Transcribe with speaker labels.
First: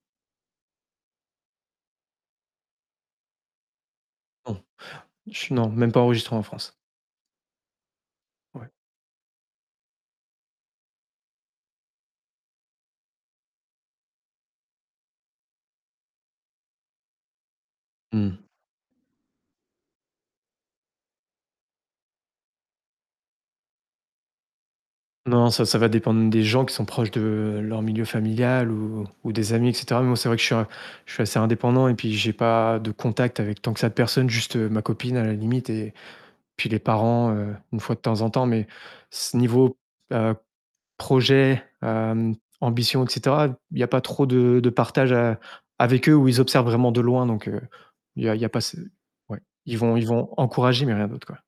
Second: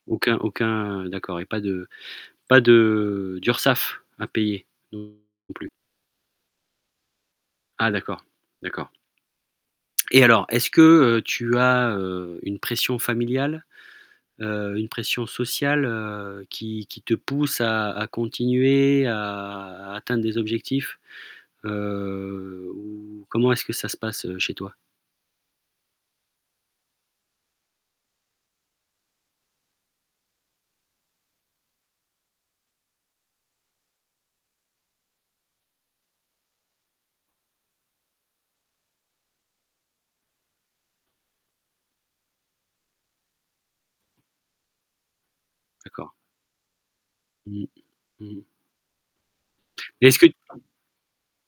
Speaker 1: Aucun aucun d'accord et pas de pas de d'URSSAF à
Speaker 2: Mmh.
Speaker 1: payer non
Speaker 2: Je non,
Speaker 1: plus?
Speaker 2: même pas enregistré en France.
Speaker 1: Ah d'accord!
Speaker 2: Ouais.
Speaker 1: D'accord. Et alors, est-ce que, heu, tu as, heu, une pression familiale? Heu, une pression sociale, heu, qui qui te pousse à à
Speaker 2: Mmh.
Speaker 1: continuer, à à atteindre des objectifs, heu, ou, comment est-ce que ça se passe, heu, chez toi?
Speaker 2: Non, ça ça va dépendre des gens qui sont proches de leur milieu familial ou ou des amis et cetera. Moi c'est vrai que je suis a je suis assez indépendant et puis j'ai pas de contacts avec tant que ça de personnes, juste ma copine à la limite et puis les parents, heu, une fois de temps en temps mais, ce niveau, heu, projet, hem, ambition et cetera, il y a pas trop de de partage a avec
Speaker 1: D'accord.
Speaker 2: eux ou ils observent vraiment de loin donc, heu,
Speaker 1: Mmh.
Speaker 2: il
Speaker 1: Mmh
Speaker 2: y a il
Speaker 1: mh.
Speaker 2: y a pas ce ouais. Ils vont
Speaker 1: Mais
Speaker 2: ils
Speaker 1: est-ce que
Speaker 2: vont encourager mais rien d'autre, quoi.